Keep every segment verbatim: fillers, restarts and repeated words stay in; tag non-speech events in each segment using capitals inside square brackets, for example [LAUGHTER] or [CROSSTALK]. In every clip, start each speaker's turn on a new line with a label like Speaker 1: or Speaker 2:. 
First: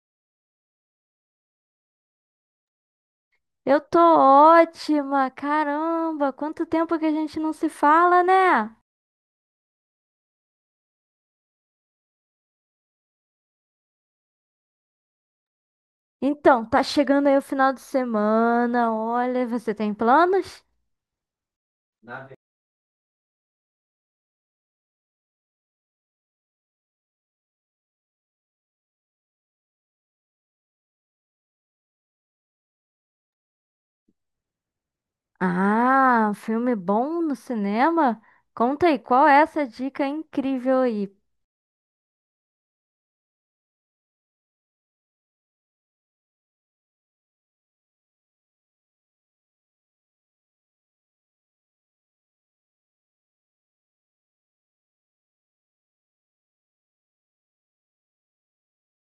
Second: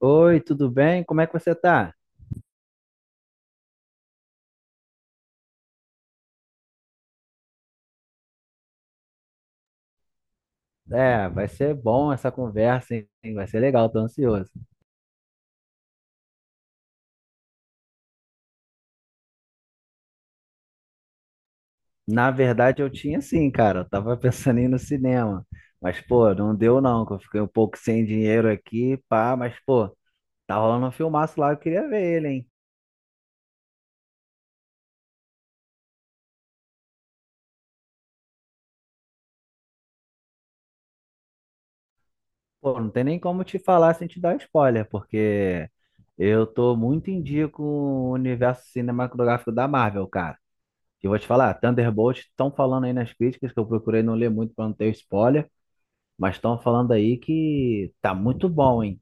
Speaker 1: Oi, tudo bem? Como é que você tá?
Speaker 2: Eu tô ótima, caramba, quanto tempo que a gente não se fala, né?
Speaker 1: É, vai ser bom essa conversa, hein? Vai ser legal, tô ansioso.
Speaker 2: Então, tá chegando aí o final de semana, olha, você tem planos?
Speaker 1: Na verdade, eu tinha sim, cara. Eu tava [LAUGHS] pensando em ir no cinema. Mas, pô, não deu não, que eu fiquei um pouco sem dinheiro aqui, pá. Mas, pô, tá rolando um filmaço lá, eu queria ver ele, hein?
Speaker 2: Ah, filme bom no cinema? Conta aí, qual é essa dica incrível aí?
Speaker 1: Pô, não tem nem como te falar sem te dar spoiler, porque eu tô muito em dia com o universo cinematográfico da Marvel, cara. E eu vou te falar, Thunderbolt estão falando aí nas críticas, que eu procurei não ler muito pra não ter spoiler. Mas estão falando aí que tá muito bom, hein?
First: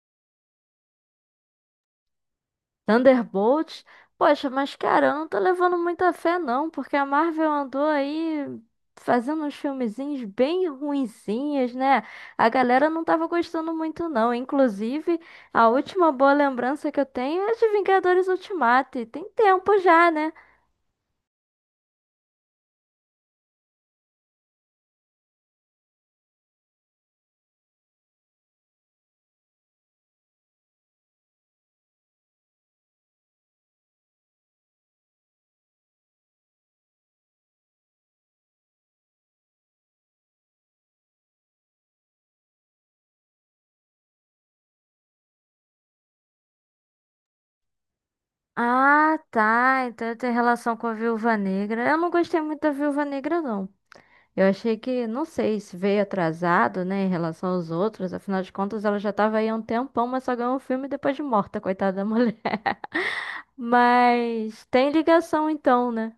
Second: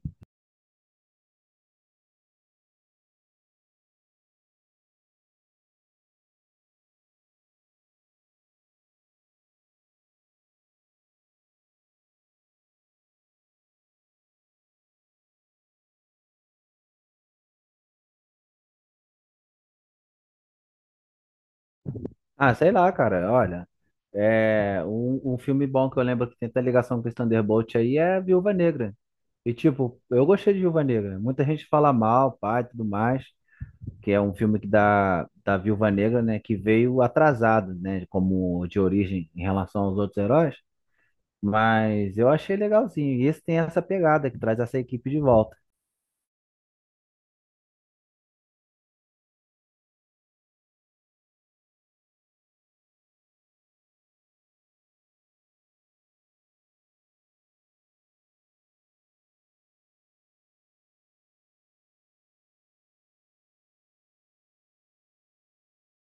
Speaker 2: Thunderbolts? Poxa, mas cara, eu não tô levando muita fé não, porque a Marvel andou aí fazendo uns filmezinhos bem ruinzinhos, né? A galera não tava gostando muito não. Inclusive, a última boa lembrança que eu tenho é de Vingadores Ultimato, e tem tempo já, né?
Speaker 1: Ah, sei lá, cara. Olha, é um, um filme bom que eu lembro que tem até ligação com esse Thunderbolt aí é Viúva Negra. E tipo, eu gostei de Viúva Negra. Muita gente fala mal, pai, e tudo mais, que é um filme que da da Viúva Negra, né, que veio atrasado, né, como de origem em relação aos outros heróis. Mas eu achei legalzinho. E esse tem essa pegada que traz essa equipe de volta.
Speaker 2: Ah, tá. Então tem relação com a Viúva Negra. Eu não gostei muito da Viúva Negra, não. Eu achei que, não sei, se veio atrasado, né, em relação aos outros. Afinal de contas, ela já tava aí há um tempão, mas só ganhou o filme depois de morta, [LAUGHS] coitada da mulher. [LAUGHS] Mas tem ligação então, né?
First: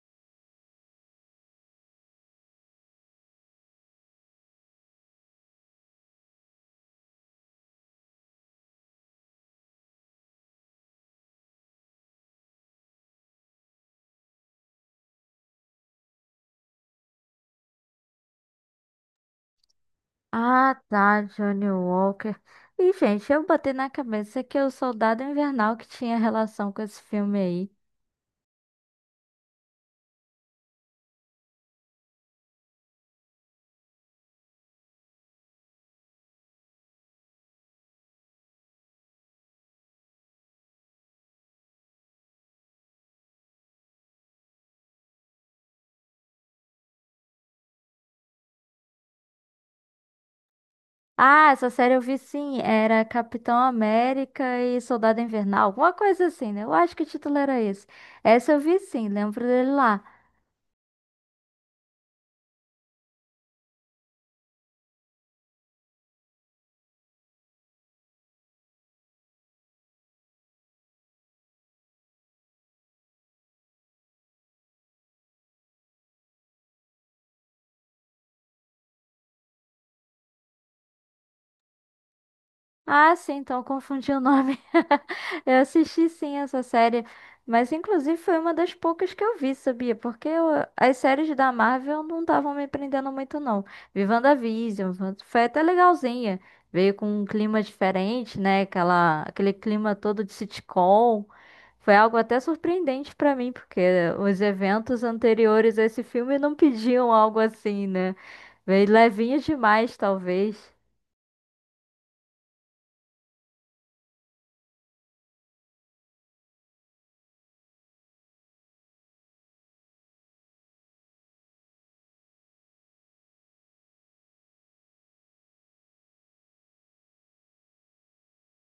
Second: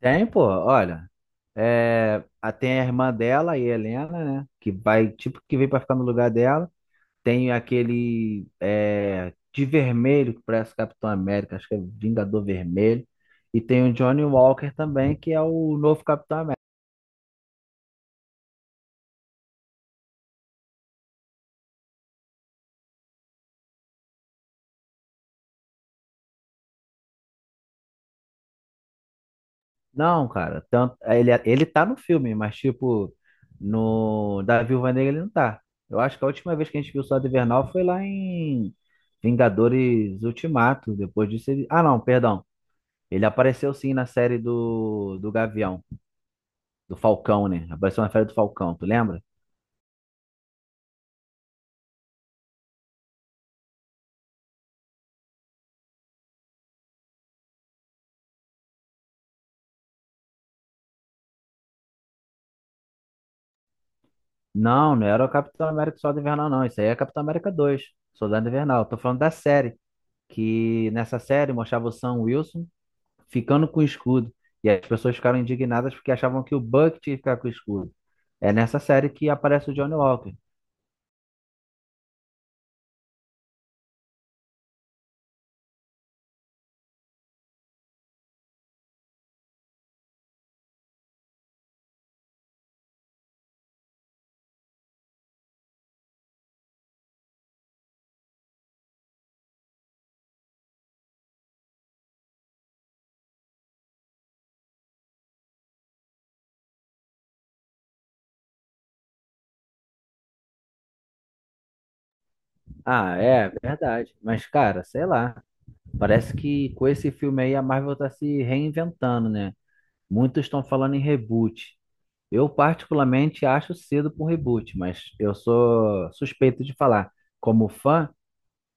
Speaker 1: Tem, pô, olha. É, a- tem a irmã dela, a Helena, né? Que vai, tipo, que vem pra ficar no lugar dela. Tem aquele é, de vermelho, que parece Capitão América, acho que é Vingador Vermelho. E tem o Johnny Walker também, que é o novo Capitão América.
Speaker 2: Ah, tá, Johnny Walker. E, gente, eu botei na cabeça que é o Soldado Invernal que tinha relação com esse filme aí.
Speaker 1: Não, cara, tanto, ele, é, ele tá no filme, mas, tipo, no da Viúva Negra ele não tá. Eu acho que a última vez que a gente viu o Soldado Invernal foi lá em Vingadores Ultimato. Depois disso ele. Ah, não, perdão. Ele apareceu sim na série do, do Gavião, do Falcão, né? Apareceu na série do Falcão, tu lembra?
Speaker 2: Ah, essa série eu vi sim, era Capitão América e Soldado Invernal, alguma coisa assim, né? Eu acho que o título era esse. Essa eu vi sim, lembro dele lá.
Speaker 1: Não, não era o Capitão América Soldado Invernal, não. Isso aí é Capitão América dois, Soldado Invernal. Tô falando da série, que nessa série mostrava o Sam Wilson ficando com o escudo. E as pessoas ficaram indignadas porque achavam que o Buck tinha que ficar com o escudo. É nessa série que aparece o Johnny Walker.
Speaker 2: Ah, sim, então confundi o nome. [LAUGHS] Eu assisti sim essa série, mas inclusive foi uma das poucas que eu vi, sabia? Porque eu- as séries da Marvel não estavam me prendendo muito, não. Vi WandaVision, Wan- foi até legalzinha. Veio com um clima diferente, né? Aquela, aquele clima todo de sitcom. Foi algo até surpreendente pra mim, porque os eventos anteriores a esse filme não pediam algo assim, né? Veio levinho demais, talvez.
Speaker 1: Ah, é verdade. Mas, cara, sei lá. Parece que com esse filme aí a Marvel tá se reinventando, né? Muitos estão falando em reboot. Eu particularmente acho cedo para um reboot, mas eu sou suspeito de falar. Como fã,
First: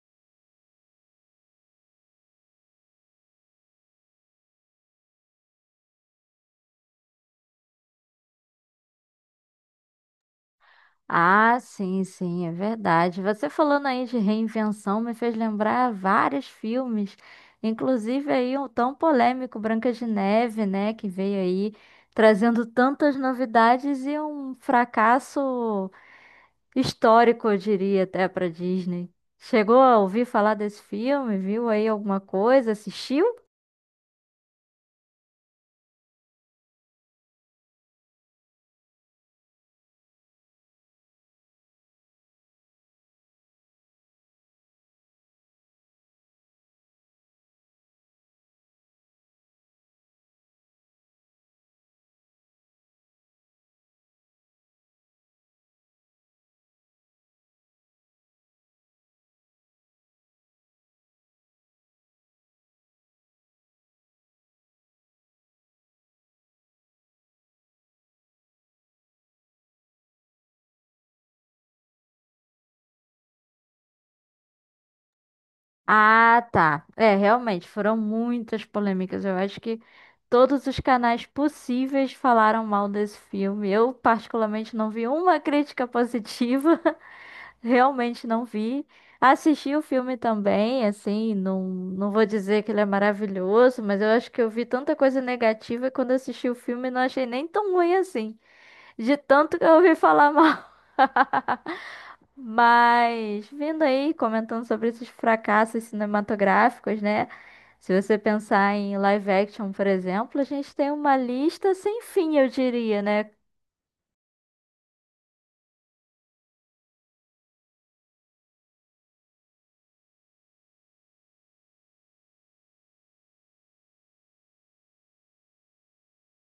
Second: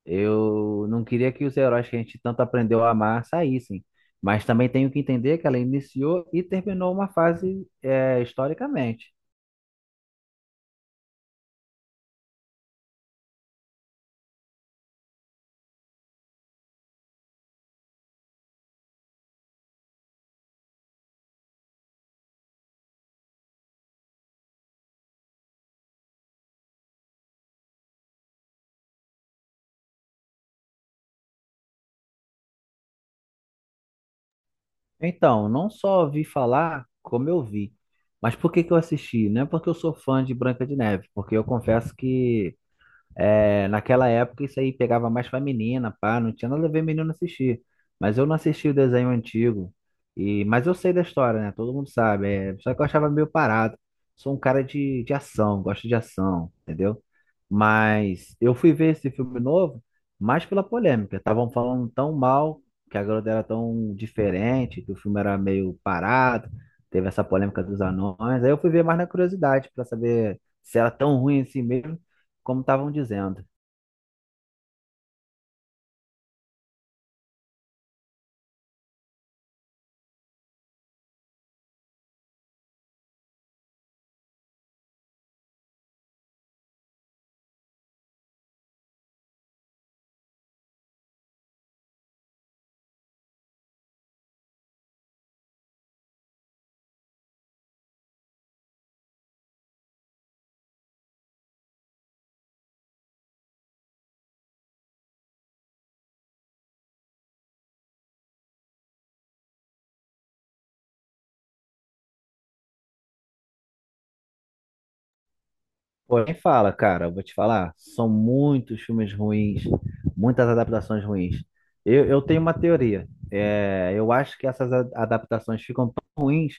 Speaker 1: eu não queria que os heróis que a gente tanto aprendeu a amar saíssem. Mas também tenho que entender que ela iniciou e terminou uma fase, é, historicamente.
Speaker 2: Ah, sim, sim, é verdade. Você falando aí de reinvenção me fez lembrar vários filmes, inclusive aí o tão polêmico Branca de Neve, né, que veio aí trazendo tantas novidades e um fracasso histórico, eu diria até para Disney. Chegou a ouvir falar desse filme? Viu aí alguma coisa? Assistiu?
Speaker 1: Então, não só ouvi falar, como eu vi. Mas por que que eu assisti? Não é porque eu sou fã de Branca de Neve, porque eu confesso que é, naquela época isso aí pegava mais pra menina, pá, não tinha nada a ver menino assistir. Mas eu não assisti o desenho antigo. E, mas eu sei da história, né? Todo mundo sabe. É, só que eu achava meio parado. Sou um cara de, de ação, gosto de ação, entendeu? Mas eu fui ver esse filme novo mais pela polêmica. Estavam falando tão mal, que a garota era tão diferente, que o filme era meio parado, teve essa polêmica dos anões. Aí eu fui ver mais na curiosidade, pra saber se era tão ruim assim mesmo como estavam dizendo.
Speaker 2: Ah, tá. É, realmente, foram muitas polêmicas. Eu acho que todos os canais possíveis falaram mal desse filme. Eu, particularmente, não vi uma crítica positiva. [LAUGHS] Realmente não vi. Assisti o filme também, assim, não, não vou dizer que ele é maravilhoso, mas eu acho que eu vi tanta coisa negativa e quando assisti o filme não achei nem tão ruim assim, de tanto que eu ouvi falar mal. [LAUGHS] Mas, vindo aí, comentando sobre esses fracassos cinematográficos, né? Se você pensar em live action, por exemplo, a gente tem uma lista sem fim, eu diria, né?
Speaker 1: Porém, fala, cara, eu vou te falar, são muitos filmes ruins, muitas adaptações ruins. Eu, eu tenho uma teoria. É, eu acho que essas a- adaptações ficam tão ruins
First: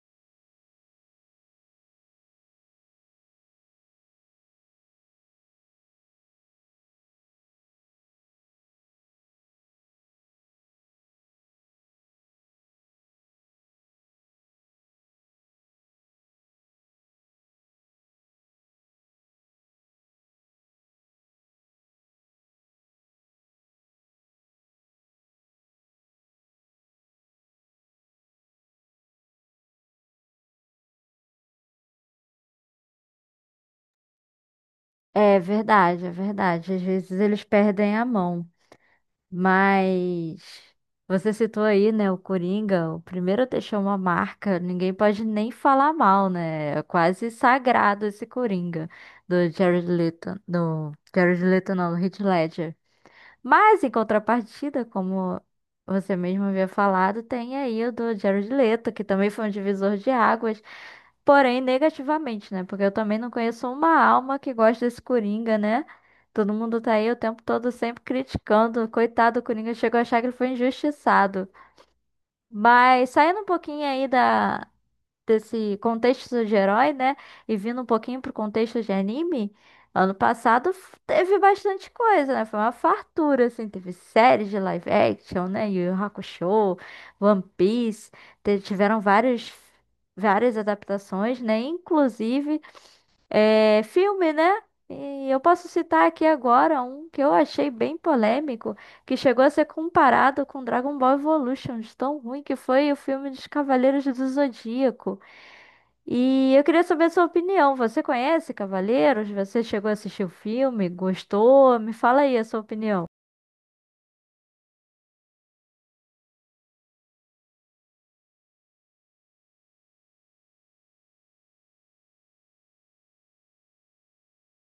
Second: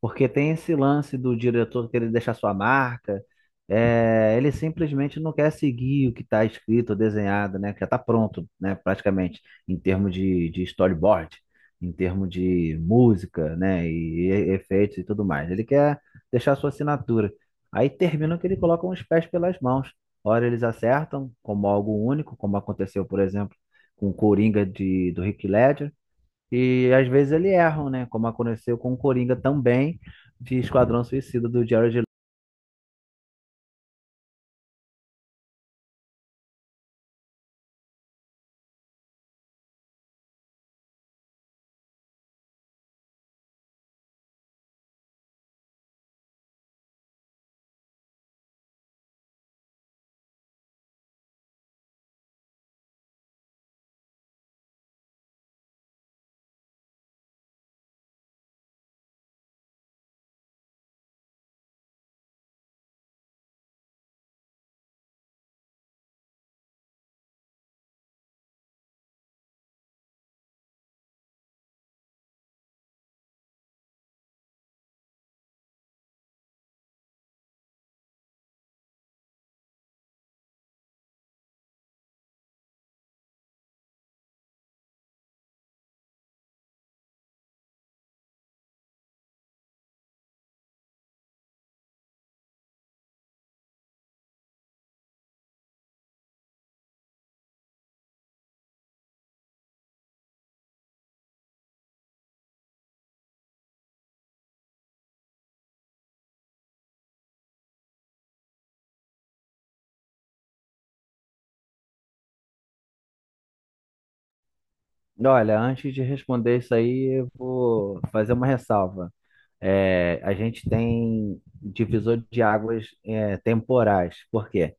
Speaker 1: porque tem esse lance do diretor querer deixar sua marca. É, ele simplesmente não quer seguir o que está escrito, desenhado, né? Que já está pronto, né? Praticamente, em termos de, de storyboard, em termos de música, né? E, e efeitos e tudo mais. Ele quer deixar sua assinatura. Aí termina que ele coloca os pés pelas mãos. Ora eles acertam, como algo único, como aconteceu, por exemplo, com o Coringa de, do Heath Ledger. E às vezes ele erram, né? Como aconteceu com o Coringa também de Esquadrão Suicida do Jared Leto.
Speaker 2: É verdade, é verdade. Às vezes eles perdem a mão. Mas você citou aí, né, o Coringa, o primeiro a deixar uma marca, ninguém pode nem falar mal, né? É quase sagrado esse Coringa do Jared Leto, do Jared Leto, não, do Heath Ledger. Mas, em contrapartida, como você mesmo havia falado, tem aí o do Jared Leto, que também foi um divisor de águas, porém negativamente, né? Porque eu também não conheço uma alma que gosta desse Coringa, né? Todo mundo tá aí o tempo todo sempre criticando. Coitado do Coringa, chegou a achar que ele foi injustiçado. Mas saindo um pouquinho aí da desse contexto de herói, né? E vindo um pouquinho pro contexto de anime, ano passado f- teve bastante coisa, né? Foi uma fartura, assim. Teve séries de live action, né? Yu Yu Hakusho, One Piece. te- Tiveram vários, várias adaptações, né? Inclusive é, filme, né? E eu posso citar aqui agora um que eu achei bem polêmico, que chegou a ser comparado com Dragon Ball Evolution, de tão ruim que foi o filme dos Cavaleiros do Zodíaco. E eu queria saber a sua opinião. Você conhece Cavaleiros? Você chegou a assistir o filme? Gostou? Me fala aí a sua opinião.
Speaker 1: Olha, antes de responder isso aí, eu vou fazer uma ressalva. É, a gente tem divisor de águas, é, temporais. Por quê?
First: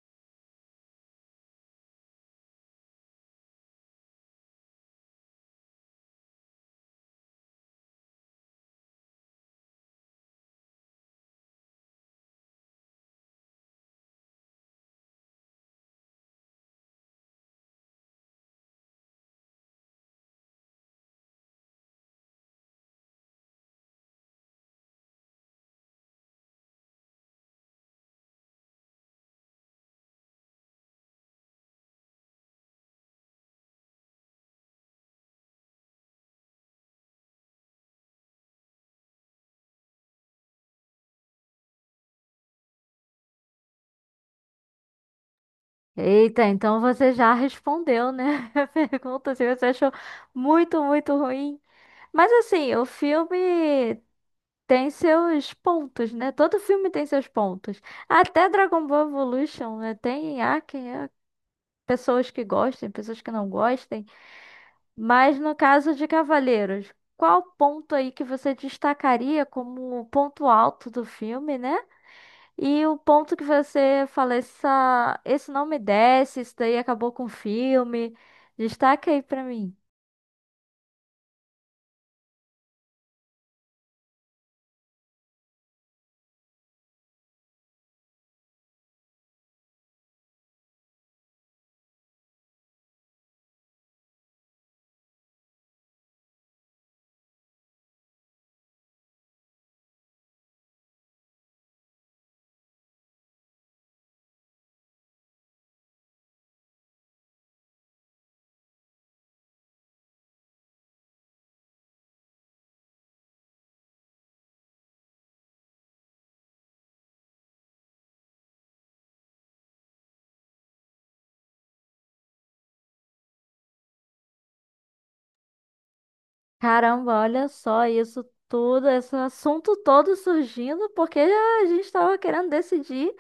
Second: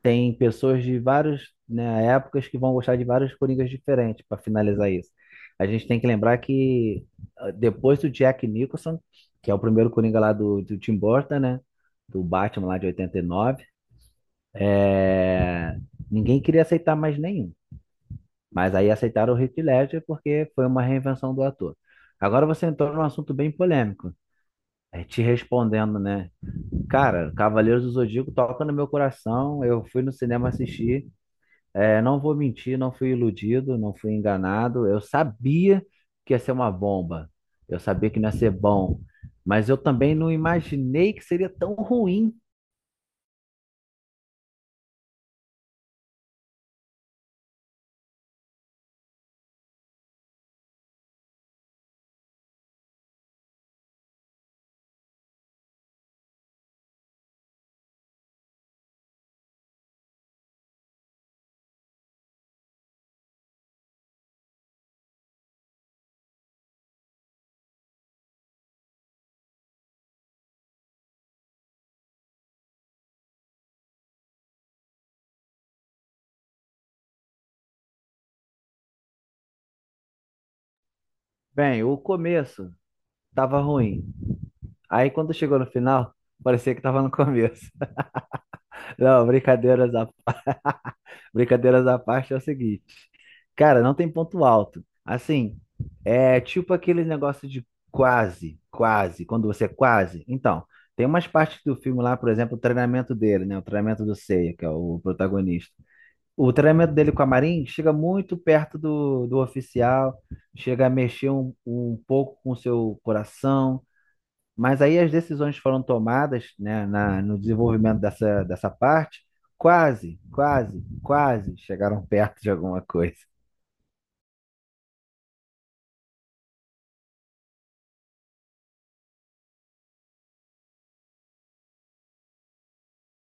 Speaker 1: Tem pessoas de vários, né, épocas que vão gostar de vários Coringas diferentes para finalizar isso. A gente tem que lembrar que ah, depois do Jack Nicholson, que é o primeiro Coringa lá do, do Tim Burton, né? Do Batman lá de oitenta e nove, é, ninguém queria aceitar mais nenhum. Mas aí aceitaram o Heath Ledger porque foi uma reinvenção do ator. Agora você entrou num assunto bem polêmico. É, te respondendo, né? Cara, Cavaleiros do Zodíaco toca no meu coração. Eu fui no cinema assistir. É, não vou mentir, não fui iludido, não fui enganado. Eu sabia que ia ser uma bomba. Eu sabia que não ia ser bom. Mas eu também não imaginei que seria tão ruim.
Speaker 2: Eita, então você já respondeu, né? [LAUGHS] A pergunta se você achou muito, muito ruim. Mas assim, o filme tem seus pontos, né? Todo filme tem seus pontos. Até Dragon Ball Evolution, né? Tem há quem há pessoas que gostem, pessoas que não gostem. Mas no caso de Cavaleiros, qual ponto aí que você destacaria como o ponto alto do filme, né? E o ponto que você fala, essa, esse não me desce, isso daí acabou com o filme. Destaca aí pra mim.
Speaker 1: Bem, o começo tava ruim. Aí quando chegou no final, parecia que tava no começo. [LAUGHS] Não, brincadeiras à Brincadeiras à parte é o seguinte. Cara, não tem ponto alto. Assim, é tipo aquele negócio de quase, quase, quando você é quase. Então, tem umas partes do filme lá, por exemplo, o treinamento dele, né? O treinamento do Seiya, que é o protagonista. O treinamento dele com a Marin chega muito perto do, do oficial, chega a mexer um, um pouco com o seu coração. Mas aí as decisões foram tomadas, né, na, no desenvolvimento dessa, dessa parte, quase, quase, quase chegaram perto de alguma coisa.
Speaker 2: Caramba, olha só isso tudo, esse assunto todo surgindo porque a gente tava querendo decidir.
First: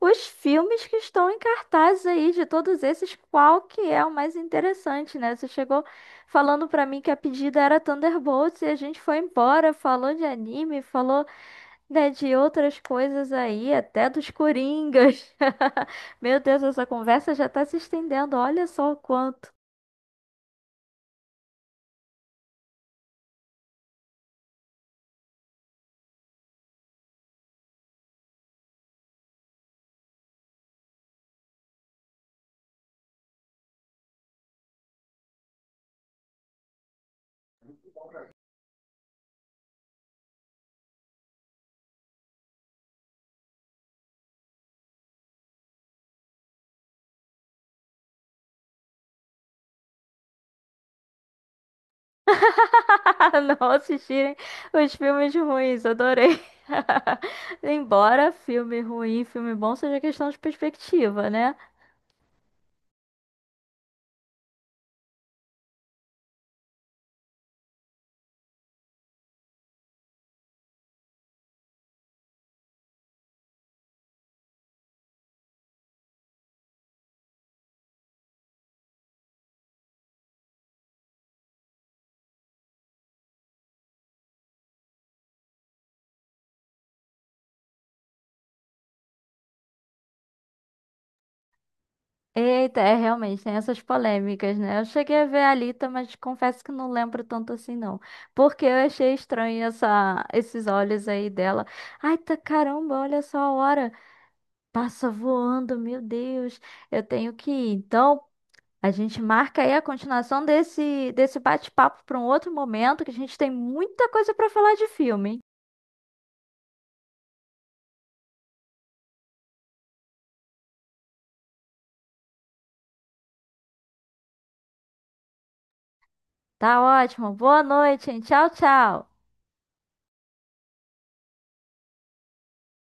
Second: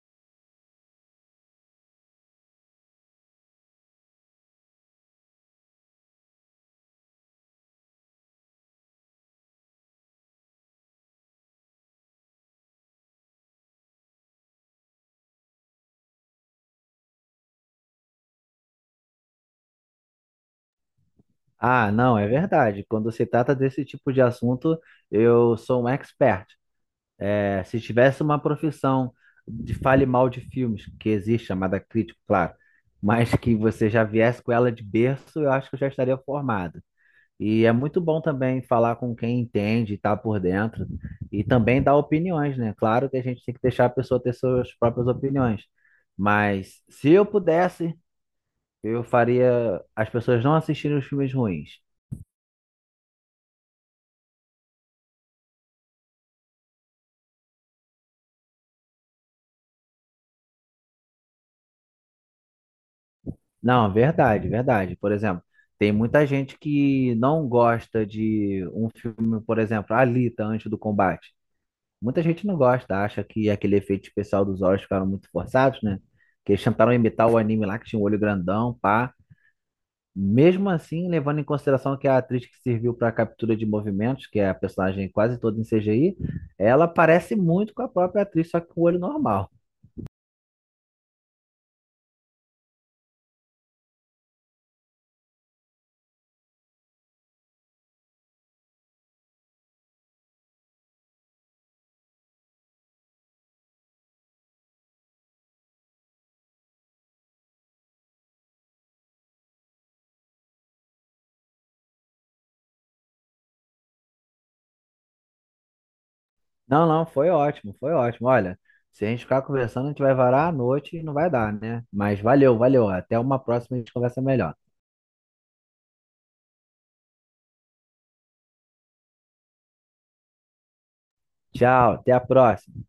Speaker 2: Os filmes que estão em cartaz aí, de todos esses, qual que é o mais interessante, né? Você chegou falando pra mim que a pedida era Thunderbolts e a gente foi embora, falou de anime, falou, né, de outras coisas aí, até dos Coringas. [LAUGHS] Meu Deus, essa conversa já tá se estendendo, olha só o quanto.
Speaker 1: Ah, não, é verdade. Quando se trata desse tipo de assunto, eu sou um expert. É, se tivesse uma profissão de fale mal de filmes, que existe, chamada crítico, claro, mas que você já viesse com ela de berço, eu acho que eu já estaria formado. E é muito bom também falar com quem entende, e tá por dentro, e também dar opiniões, né? Claro que a gente tem que deixar a pessoa ter suas próprias opiniões, mas se eu pudesse, eu faria as pessoas não assistirem os filmes ruins.
Speaker 2: [LAUGHS] Não assistirem os filmes ruins, adorei. [LAUGHS] Embora filme ruim, filme bom seja questão de perspectiva, né?
Speaker 1: Não, verdade, verdade. Por exemplo, tem muita gente que não gosta de um filme, por exemplo, Alita, Antes do Combate. Muita gente não gosta, acha que aquele efeito especial dos olhos ficaram muito forçados, né? Que eles tentaram imitar o anime lá, que tinha um olho grandão, pá. Mesmo assim, levando em consideração que a atriz que serviu para a captura de movimentos, que é a personagem quase toda em C G I, ela parece muito com a própria atriz, só que com o olho normal.
Speaker 2: Eita, é realmente, tem essas polêmicas, né? Eu cheguei a ver a Alita, mas confesso que não lembro tanto assim, não. Porque eu achei estranho essa, esses olhos aí dela. Ai, tá caramba, olha só a hora. Passa voando, meu Deus. Eu tenho que ir. Então, a gente marca aí a continuação desse, desse bate-papo para um outro momento, que a gente tem muita coisa para falar de filme.
Speaker 1: Não, não, foi ótimo, foi ótimo. Olha, se a gente ficar conversando, a gente vai varar a noite e não vai dar, né? Mas valeu, valeu. Até uma próxima, a gente conversa melhor.
Speaker 2: Tá ótimo. Boa noite, hein? Tchau, tchau.
Speaker 1: Tchau, até a próxima.